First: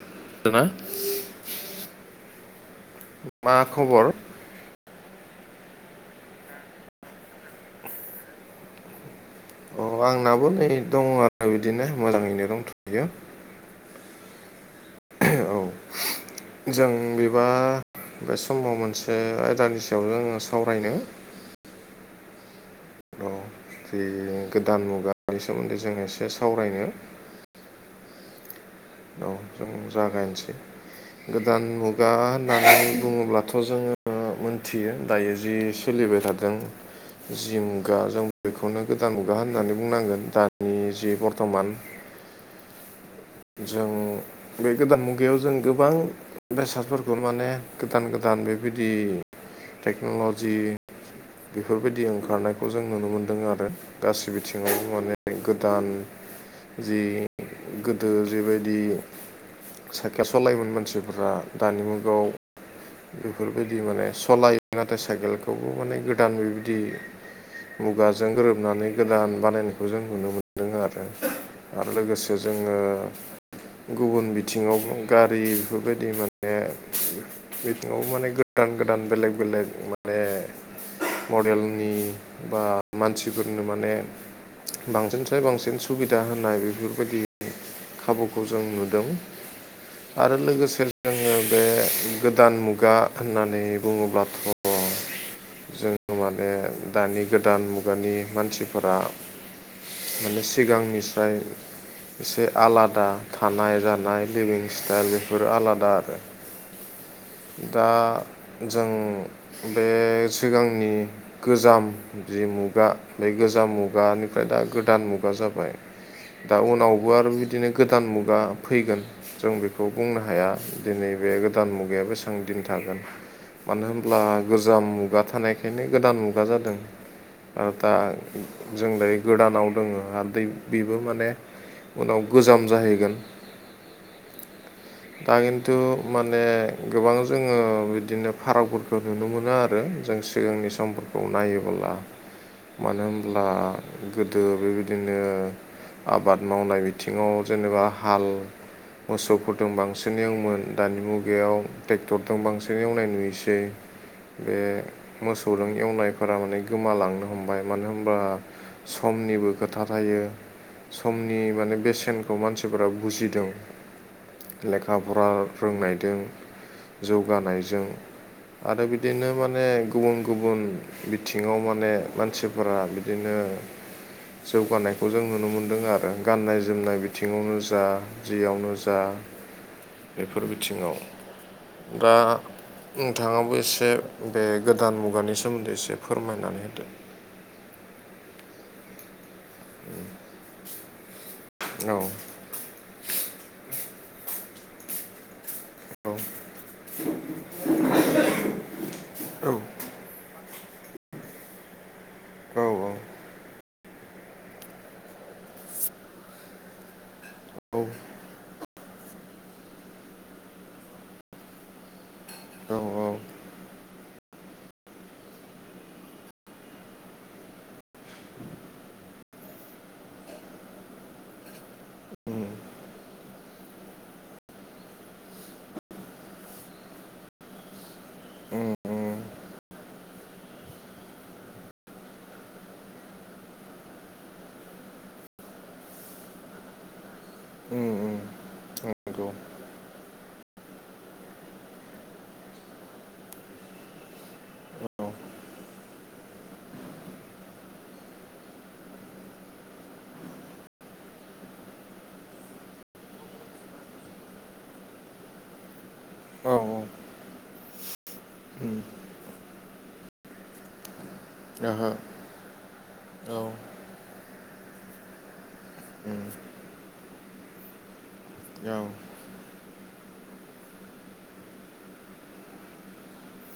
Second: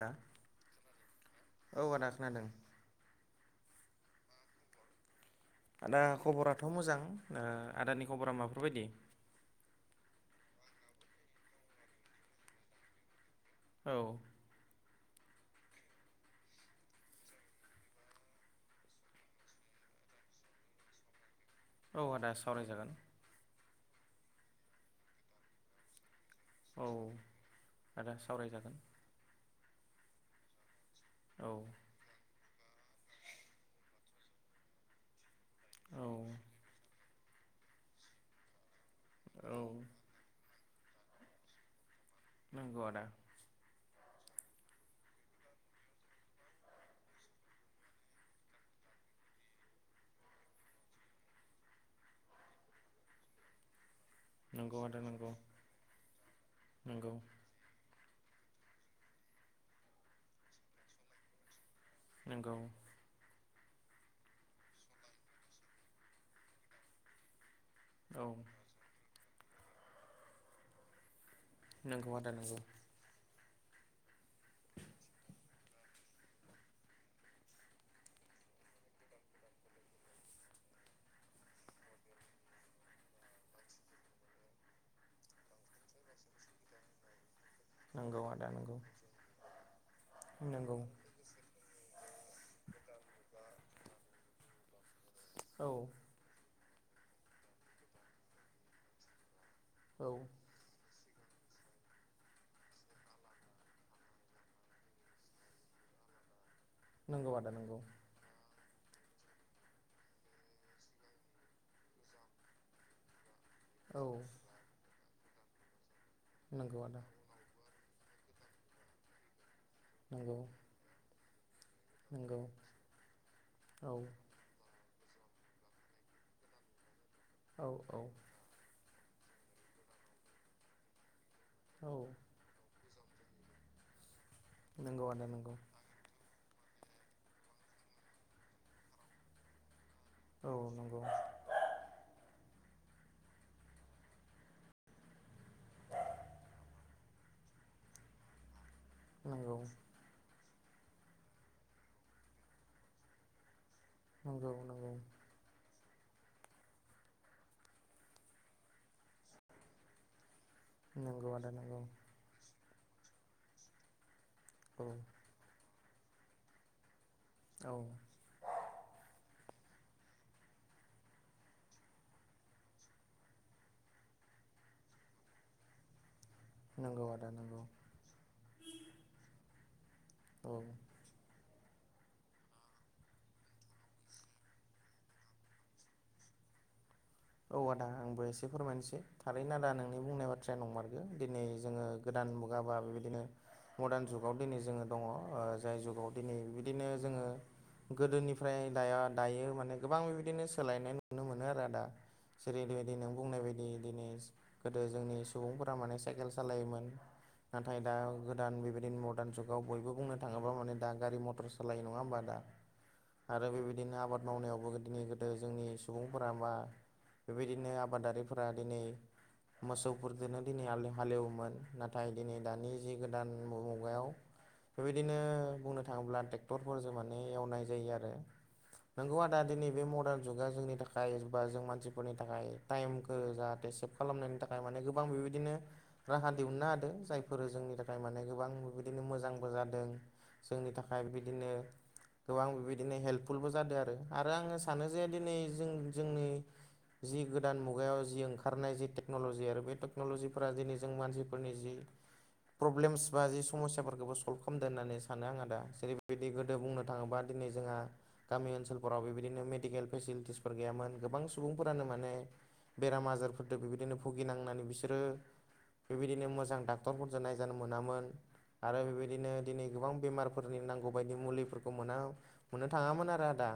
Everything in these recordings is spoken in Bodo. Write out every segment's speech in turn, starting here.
हा ना औ आदा खोनादों मा खबर आदा खबराथ' मोजां आदानि खबरा माबाफोर बायदि अ आंनाबो नै दङ आरो बिदिनो मोजाङैनो दंथ'यो औ औ जों बेबा बे समाव मोनसे आयदानि सायाव आङो सावरायनो औ आदा सावराय जागोन औ जि गोदान मुगानि सोमोन्दै जोङो एसे सावरायनो औ आदा सावरायजागोन औ जों जागायनोसै औ गोदान मुग गा होननानै बुङोब्लाथ' जोङो मोनथियो दायो जि औ सोलिबाय थादों जिंगा जों बेखौनो गोदान मुगा औ होननानै बुंनांगोन दानि जि बर्थमान नंगौ आदा जों बे गोदान मुगायाव जों गोबां बेसादफोरखौ माने गोदान गोदान बेबायदि टेक्न'ल'जि बेफोरबायदि ओंखारनायखौ जों नुनो मोन्दों आरो गासै बिथिङाव नंगौ आदा माने नंगौ गोदान जि नंगौ गोदो जैबायदि साइखेल सलायोमोन मानसिफोरा दानि मुगाव नंगौ बेफोरबायदि माने सालायो नाथाय साइकेलखौबो माने गोदान बेबायदि औ मुगाजों गोरोबनानै गोदान बानायनायखौ जों नुनो मोनदों आरो आरो नंगौ आदा लोगोसे नंगौ जोङो गुबुन बिथिङावबो गारि बेफोरबायदि माने बिथिङावबो माने गोदान गोदान बेलेग बेलेक माने मडेलनि बा मानसिफोरनो माने बांसिनफ्राय बांसिन सुबिदा होनाय बेफोरबायदि नंगौ खाबुखौ आदा जों नंगौ नुदों आरो नंगौ लोगोसे जोङो बे गोदान मुगा होननानै बुङोब्लाथ' औ जोङो माने दानि गोदान मुगानि मानसिफोरा औ माने सिगांनिफ्राय एसे आलादा थानाय जानाय लिभिं स्टाइल बेफोरो आलादा आरो नंगौ आदा नंगौ दा जों बे सिगांनि गोजाम जि मुगा बे गोजाम औ मुगानिफ्राय दा गोदान मुगा जाबाय दा नंगौ आदा उनावबो आरो बिदिनो गोदान मुगा फैगोन जों बेखौ बुंनो नंगौ हाया दिनै बे गोदान मुगाया नंगौ बेसेबां दिन थागोन मानो औ होनब्ला गोजाम मुगा थानायखायनो गोदान मुगा जादों औ आरो दा औ जों दायो गोदानाव दङ आरो दैै बेबो माने औ उनाव गोजाम जाहैगोन नंगौ आदा दा नंगौ खिन्थु माने गोबां जोङो बिदिनो फारागफोरखौ नुनो मोनो आरो। जों औ सिगांनि नंगौ समफोरखौ नायोबोला मानो होनब्ला गोदो बेबायदिनो आबाद मावनाय बिथिङाव जेनेबा हाल नंगौ मोसौफोरदों बांसिन एवोमोन दानि मुगायाव ट्रेक्टरदो बांसिन एवनाय नुयोसै नंगौ बे नंगौ मोसौजों एवनायफोरा माने गोमालांनो हमबाय मानो होमबा समनिबो खोथा थायो नंगौ समनि आदा माने नंगौ बेसेनखौ मानसिफोरा बुजिदों औ लेखा फरा फोरोंनायदों औ जौगानायजों आरो बिदिनो माने गुबुन गुबुन बिथिङाव माने मानसिफोरा बिदिनो जौगानायखौ जों नुनो मोन्दों आरो गाननाय जो जोमनाय नंगौ आदा बिथिङावनो नंगौ जा जियावनो जा बेफोर औ बिथिङाव‌। दा नोंथाङाबो एसे बे गोदान मुगानि सोमोन्दै एसे फोरमायनानै होदो औ आदा आंबो एसे फोरमायनोसै थारैनो आदा नोंनि बुंनाय बाथ्राया नंमारगो दिनै जोङो औ गोदान मुगाबा बेबायदिनो मर्दान जुगाव दिनै जोङो दङ ओ जाय जुगाव औ दिनै बिदिनो जोङो गोदोनिफ्राय दाया दायो औ माने गोबां बिबायदिनो सोलायनाय नुनो मोनो आरो आदा औ जेरैबायदि नों बुंनाय बायदि दिनै गोदो जोंनि सुबुंफोरा माने साइकेल सालायोमोन नाथाय दा औ गोदान बेबायदिनो मरदान जुगाव बयबो बुंनो थाङोब्ला माने दा गारि मथर सालायो नङा होनोमबा दा औ औ आरो बेबायदिनो आबाद मावनायावबो दिनि गोदो जोंनि सुबुंफोरा मा बेबायदिनो आबादारिफोरा दिनै मोसौफोरदोनो दिनै हालेव हालेवोमोन नाथाय दिनै उम दानि जि गोदान मु-मु मुगायाव बेबायदिनो बुंनो थाङोब्ला ट्रेक्टरफोरजों माने एवनाय जायो आरो। उम उम नंगौ आदा दिनै बे मदान जुगा जोंनि थाखाय बा जों मानसि फोरनि थाखाय टाइमखौ जाहाथे सेभ खालामनायनि थाखाय माने गोबां बेबायदिनो राहा दिहुनना होदो जायफोर जोंनि उम थाखाय उम माने गोबां बिदिनो नंगौ मोजांबो औ जादो जोंनि थाखाय बिदिनो गोबां बेबायदिनो हेपफुलबो जादों आरो आरो आङो सानो औ जे दिनै जों जोंनि जि गोदान मुगायाव जि ओंखारनाय जि टेक्न'लजि आरो बे टेक्न'ल'जिफोरा दिनै जों मानसिफोरनि जि प्रब्लेमस बा जि समस्याफोरखौबो सल्भ खामदो होननानै सानो आं दा जेरैबायदि गोदो बुंनो थाङोबा दिनै जोंहा गामि उम ओनसोलफोराव बेबायदिनो मेडिकेल फेसिलिटिसफोर गोयामोन गोबां सुबुं फोरानो ओहो माने बेराम औ आजारफोरदो बेबायदिनो भुगिनांनानै बिसोरो उम बेबायदिनो मोजां डाक्टरफोरजों नायजानो मोनामोन। औ आरो बेबायदिनो दिनै गोबां बेमारफोरनि नांगौबायायदि मुलिफोरखौ मोना मोननो थाङामोन आरो आदा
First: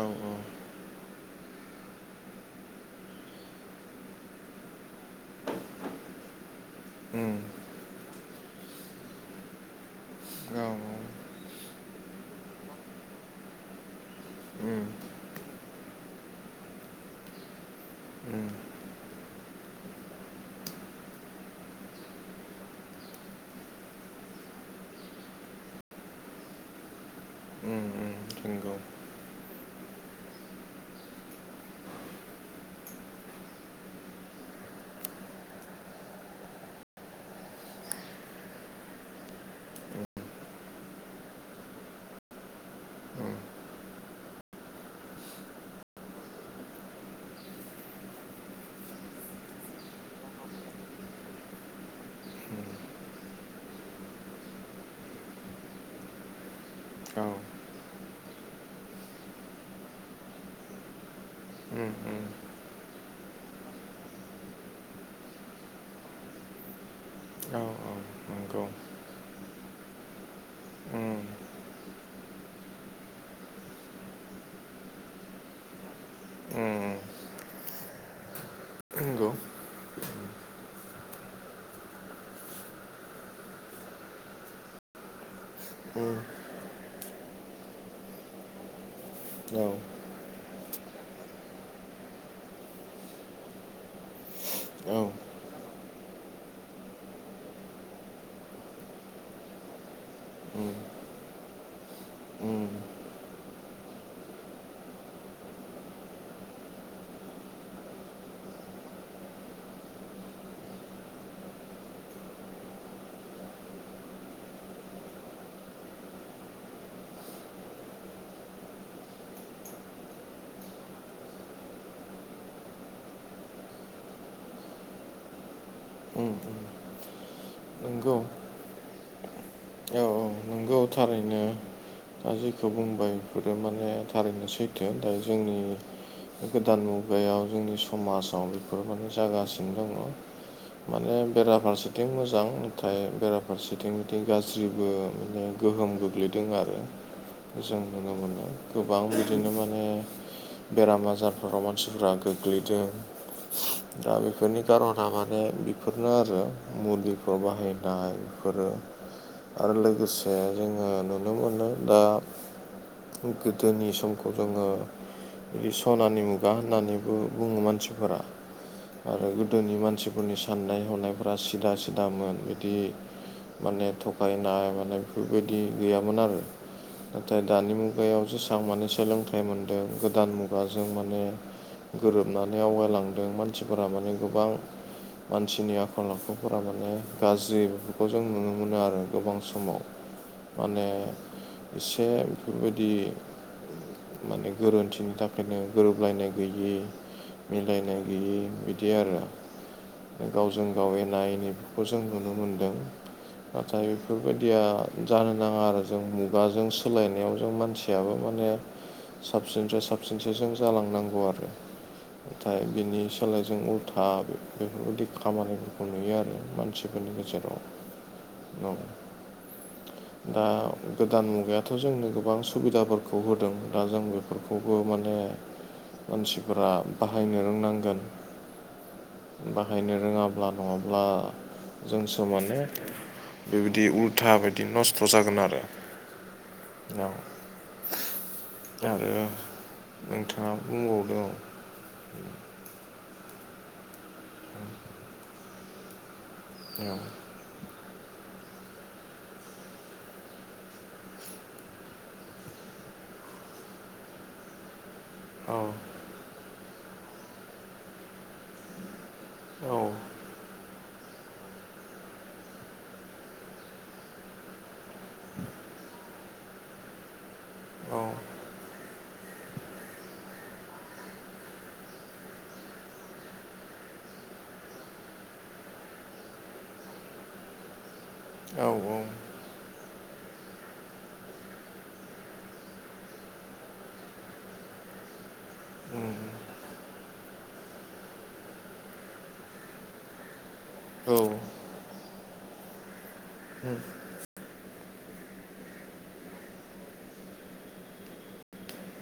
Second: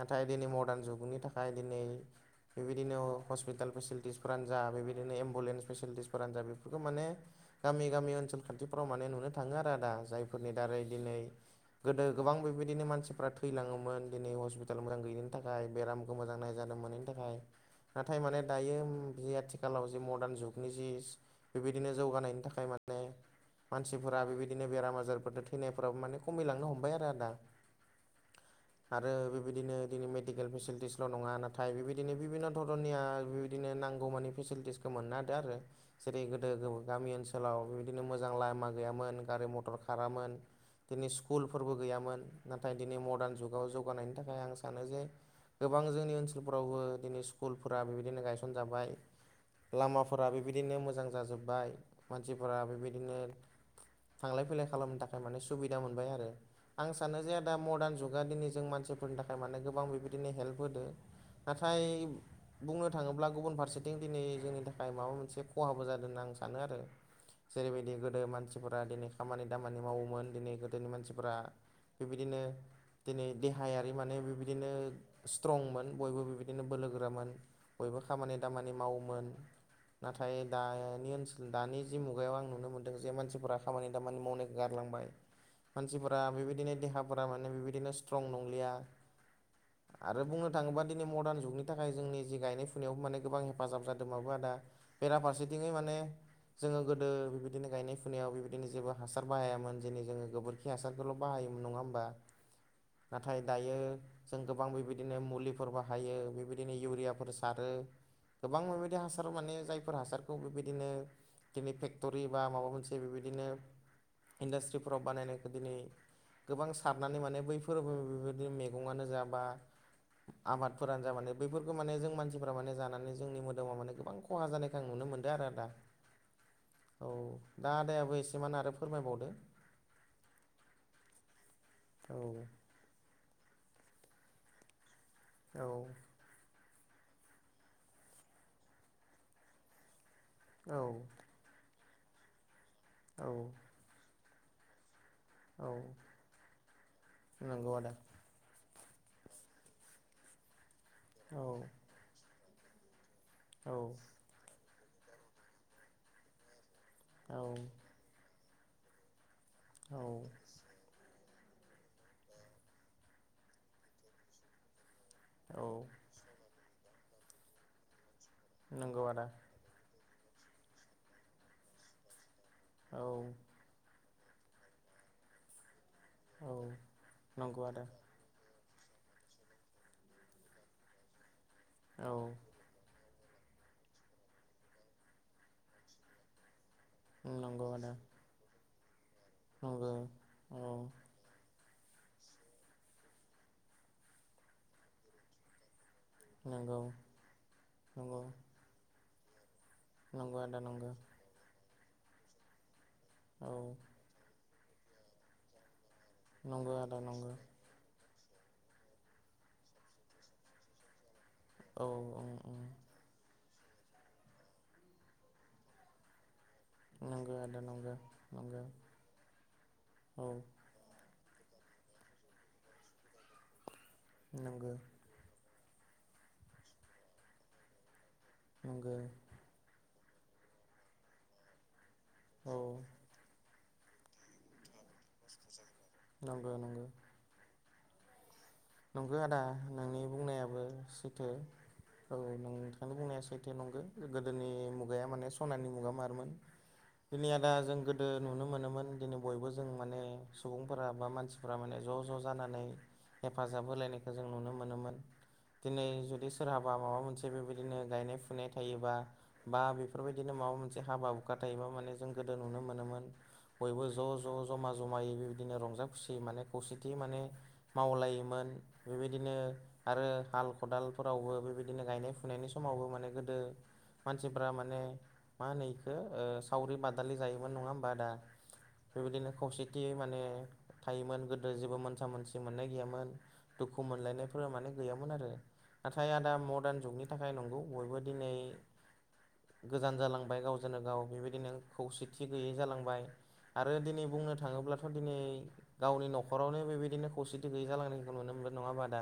नाथाय दिनै मदान जुगनि थाखाय दिनै बेबायदिनो ह-हस्पिटाल फेसिलिटिसफ्रानो जा बेबायदिनो एम्बुलेन्स फेसिलिटिस फोरानोजा बेफोरखौ माने उम गामि गामि ओनसोल खान्थिफ्राव माने नुनो थाङो आरो आदा जाय फोरनि औ दारै दिनै गोदो गोबां बेबायदिनो मानसिफ्रा थैलाङोमोन दिनै हस्पिटाल उम मोजां गैयिनि थाखाय बेरामखौ मोजां नायजानो मोनैनि बेनिन थाखाय नाथाय माने उम दायो बे आथिखालाव जि मरदान जुगनि जि बेबायदिनो जौगानायनि थाखाय माने मानसिफोरा बेबायदिनो बेराम आजारफोरदो थैनायफ्राबो माने खमिलांनो हमबाय आरो आदा। ओम ओम नंगौ आरो बेबायदिनो दिनै मेडिकेल फेसिलिटिसल' नङा नाथाय बेबाय -दिनो बिभिन्न' धरननिया बिदिनो नांगौमानि फेसिलिटिसखौ मोननो हादों आरो। जेरै गोदो गामि ओनसोलाव बेबायदिनो मोजां लामा गैयामोन गारि मथर खारामोन दिनै स्कुलफोरबो गैयामोन नाथाय दिनै मदार्न जुगाव जौवगानायनि थाखाय आं सानो जे गोबां जोंनि ओनसोलफोरावबो दिनै स्कुलफोरा बेबायदिनो गायसनजाबाय लामाफोरा बेबायदिनो मोजां जाजोब्बाय मानसिफोरा बेबायदिनो थांलाय फैलाय खालामनो थाखाय माने सुबिदा मोनबाय आरो आं औ सानो जे आदा मडार्न जुगा दिनै जों मानसिफोरनि थाखाय माने गोबां बेबायदिनो हेल्प होदो। फ्राय उम उम बुंनो थाङोब्ला गुबुन फारसेथिं दिनै जोंनि थाखाय माबा मोनसे खहाबो जादों होनना आं सानो आरो। औ जेरैबायदि गोदो नंगौ मानसिफोरा दिनै खामानि दामानि मावोमोन दिनै गोदोनि उम मानसिफोरा बेबायदिनो दिनै देहायारि माने बेबायदिनो स्ट्रंमोन बयबो बिदिनो उम बोलोगोरामोन बयबो खामानि दामानि नंगौ उम मावोमोन औ नाथाय दानि ओनसोल दानि जि मुगायाव आं नुनो मोनदों जे मानसिफोरा खामानि दामानि मावनायखौ गारलांबाय। [unintelligible] मानसिफोरा बेबायदिनो देहाफोरा माने बेबायदिनो स्ट्रं नंलिया औ आरो बुंनो थाङोबा दिनै मडार्न जुगनि थाखाय जोंनि जि गायनाय फुनायाव माने गोबां हेफाजाब जादोंबाबो आदा औ बेेरा फारसे बिदिनो माने जोंङो गोदो बिबायदिनो गायनाय फुनायाव बेबायदिनो जेबो हासार बाहायामोन दिनै जोङो गोबोरखि हासारखौल' बाहायोमोन नङा होमबा। उम नाथाय दायो जों गोबां बेबायदिनो मुलिफोर बाहायो बेबायदिनो इउरियाफोर सारो गोबां बेबायदि हासार माने जायफोर हासारखौ बेबायदिनो दिनै फेक्ट'रि बा माबा मोनसे बेबायदिनो इन्डास्ट्रिफोराव बानायनायखौ दिनै गोबां सारनानै माने बैफोर बेबायदि मैगंआनो जा बा आबादफोरानो जा मान बेफोरखौ माने जों मानसिफ्रा माने जानानै जोंनि मोदोमाव माने गोबां खहा जानायखौ आं नुनो मोनदों आरो आदा। उम औ दा नंगौ आदायाबो एसेमान आरो फोरमायबावदो? औ औ नंगौ थारैनो औ दा जे- -खौ बुंबाय बेफोरो माने थारैनो सैथो। दा जोंनि औ गोदान मुगायाव जोंनि समाजाव बेफोर माने जागासिनो दङ। औ माने बेराफारसेथिं मोजां नाथाय औ बेराफारसेथिं बिदि गाज्रिबो माने औ गोहोम गोग्लैदों आरो नंगौ जों आदा नुनो मोनो। गोबां बिदिनो माने बेराम औ आजारफोराव मानसिफ्रा गोग्लैदों। औ दा बेफोरनि खार'ना माने बेफोरनो आरो औ मुलिफोर बाहाय- -नाय बेफोरो आरो औ लोगोसे जोङो नुनो मोनो दा गोदोनि समखौ जोङो औ बिदि सनानि मुगा होननानैबो बुङों मानसिफोरा नंगौ आदा आरो गोदोनि मानसिफोरनि साननाय हनायफ्रा सिदा सिदामोन बिदि औ माने थगायनाय माने बेफोरबायदि गैयामोन आरो। औ नाथाय नंगौ दानि आदा मुगायावसो माने सोलोंथाइ मोनदों गोदान मुगाजों माने औ गोरोबनानै आवगायलांदों मानसिफोरा माने गोबां मानसिनि आखल आखुफोरा माने गाज्रि नंगौ आदा बेफोरखौ जों नुनो मोनो आरो। गोबां समाव नंगौ औ माने एसे बेफोरबायदि माने गोरोन्थिनि थाखायनो गोरोबलायनाय गैयि नंगौ मिलायनाय नंगौ गैयि बिदि आरो। नंगौ आदा गावजों नंगौ गाव एना एनि खौ जों नुनो मोनदों औ नाथाय बेफोरबायदिया जानो नाङा आरो जों बा जों नंगौ आदा नंगौ सोलायनायाव जों मानसि फयाबो माने साबसिननिफ्राय साबसिनसो जों जालांनांगौ आरो। औ ओं नाथाय ओं बिनि सोलाय जों उल्था बेदि खामानिफोरखौ नुयो आरो मा मानसिफोरनि नंगौ गेजेराव आदा नंगौ नंगौ दं औ दा गोदान मुगायाथ' जोंनो गोबां सुबिदाफोरखौ होदों दा जों बे नंगौ बेफोरखौबो माने मानसिफोरा बाहायनो रोंनांगोन नंगो बाहायनो रोंङाब्ला नङाब्ला जोंसो औ माने बेबायदि उद गोथा बायदि नस्थ' जागोन आरो नंगौ नंगौ नंगौ आरो आदा नोंनि नोंथाङा बुंनायाबो बुंबावदों सैथो। औ नोंथां बुंनाया सैथे नंगौ। गोदोनि मुगाया माने सनानि मुगा मारमोन। औ दिनै आदा जों गोदो नुनो मोनोमोन दिनै बयबो जों माने सुबुंफोरा बा मानसिफोरा माने ज' ज' जानानै हेफाजाब होलायनायखौ जों नुनो मोनोमोन औ दिनै जुदि सो सोरहाबा माबा मोनसे बेबायदिनो गायनाय फुनाय थायोबा बा औ बेफोरबायदिनो माबा मोनसे हाबा हुखा थायोबा जों गोदो नोयोमोन बयबो ज' ज ज' ज'मा जमायै बेबायदिनो रंजा खुसियै माने खौसेथि माने औ मावलायो मोन बेबायदिनो आरो हाल खदालफोरावबो बेबायदिनो गायनाय फुनायनि समावबो माने गोदो मानसिफ्रा माने मा होनो बेखौ सावरि बादालि जायोमोन नङा होमबा दा बेबायदिनो खौसेथि माने थायोमोन गोदो जेबो मोनसा मोनसि मोननाय गैयामोन दुखु मोनलायनायफोरा माने गैयामोन आरो नाथाय आदा मडार्न जुगनि थाखाय नंगौ बयबो दिनै गोजान जालांबाय गावजोंनो गाव औ बेबायदिनो खौसेथि गैयै जालांबाय आरो दिनै बुंनो थाङोब्ला थ' दिनै गावनि न'खरावनो बेबायदिनो खौसेथि गैयै जालांनायखौ नुनो मोनदों नङा बादा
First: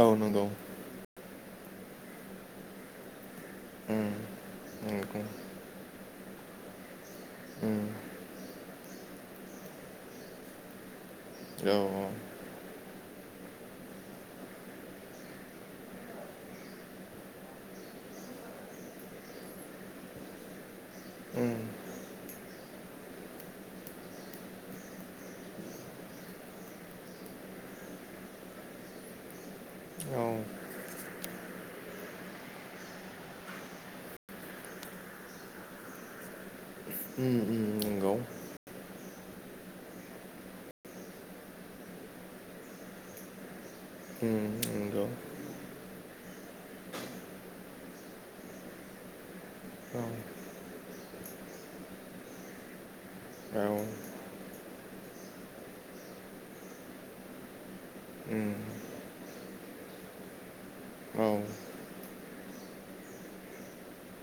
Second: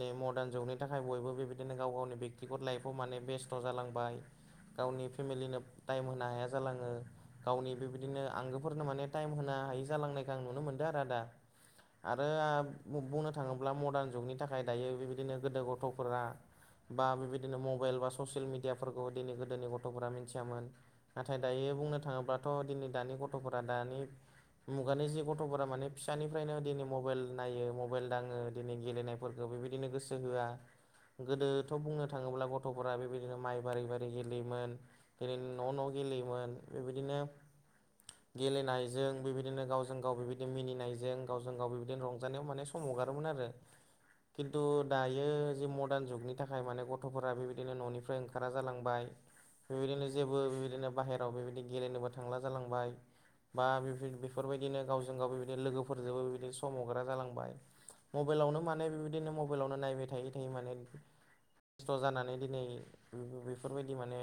औ नंगौ मर्डार्न जुगनि थाखाय बयबो बेबायदिनो गाव गावनि बेक्तिगत लाइफआव माने बेस्ट खस्थ' जालांबाय गावनि फेमिलिनो टाइम होनो हाया जालाङो गावनि बेबायदिनो आंगोफोरनो माने टाइम होनो हायि जालांनायखौ आं नुनो मोनदों आरो आदा आरो आ बुंनो थाङोब्ला मडार्न जुगनि थाखाय दायो बेबायदिनो गोदो गथ'फोरा बा बेबायदिनो मबाइल बा ससियेल मिडियाफोरखौ दिनै गोदोनि गथ'फोरा मिथियामोन नाथाय दायो बुंनो थाङोब्लाथ' दिनै दानि गथ'फोरा दानि मुगानि जि गथ'फोरा माने फिसानिफ्रायनो दिनै मबाइल नायो मबाइल दाङो दिनै गेलेनायफोरखौ बेबायदिनो गोसो होआ गोदोथ' बुंनो थाङोब्ला गथ'फोरा बेबायदिनो माइ बारि बारि गेलेयोमोन जेरै न' न' गेलेयोमोन बेबायदिनो गेलेनाय जों बेबायदिनो गावजों गाव बिबायदि मिनिनायजों गावजों गाव बिबायदिनो रंजानायाव माने सम हगारोमोन आरो खिन्थु दायो जे म दारन जुगनि थाखाय माने गथ'फोरा बेबायदिनो न'निफ्राय ओंखारा जालांबाय बेबायदिनो जेबो बेबायदिनो बाहेरायाव बेबायदि गेलेनोबो थांला जालांबाय बा बेफोर बेफ बेफोरबायदिनो गावजों गाव बिबायदिनो लोगोफोरजोंबो बिदिनो सम हग्रा जालांबाय मबाइलावनो माने बेबायदिनो मबाइलावनो नायबाय थायै थायो माने औ खस्थ' जानानै दिनै बेफोरबायदि माने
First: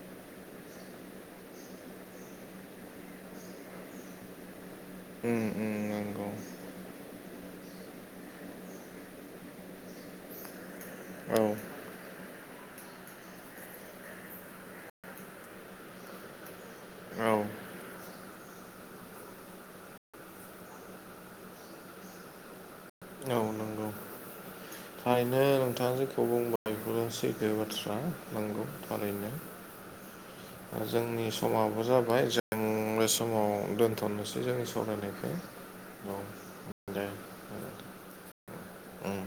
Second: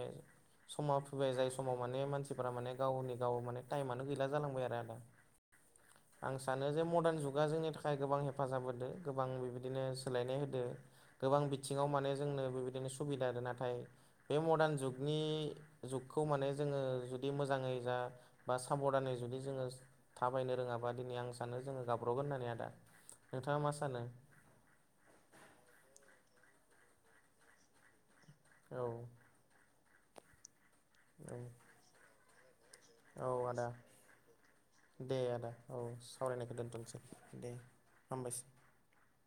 समा फैबाय जाय समाव माने मानसिफोरा माने गावनि गाव माने टाइमानो गैला जालांबाय आरो आदा नंगौ आं सानो जे मडार्न जुगा जोंनि थाखाय गोबां हेल्प हेफाजाब होदो गोबां बिबायदिनो सोलायनाय होदो औ नंगौ औ गोबां बिथि सिङाव माने जोंनो बेबायदिनो सुबिदा आरो नाथाय बे मडार्न जुगनि जुगखौ माने जोङो औ जुदि नंगौ औ मोजाङै जा बा साबधानै जुदि जोङो थाबायनो रोङाबा दिनै आं सानो जोङो गाबब्र'गोन होननानै आदा। औ नोंथाङा मा नंगौ। सानो थारैनो नोंथाङा जेखौ बुंबाय बेफोरो सैथो बाथ्रा। नांगौ औ थारैनो जोंनि औ समाबो जाबाय जों बे औ आदा समाव दोनथ'नोसै जोंनि दे आदा सावरायनायखौ औ सावरायनायखौ दोनथ'सै दे दे। हामबायसै। उम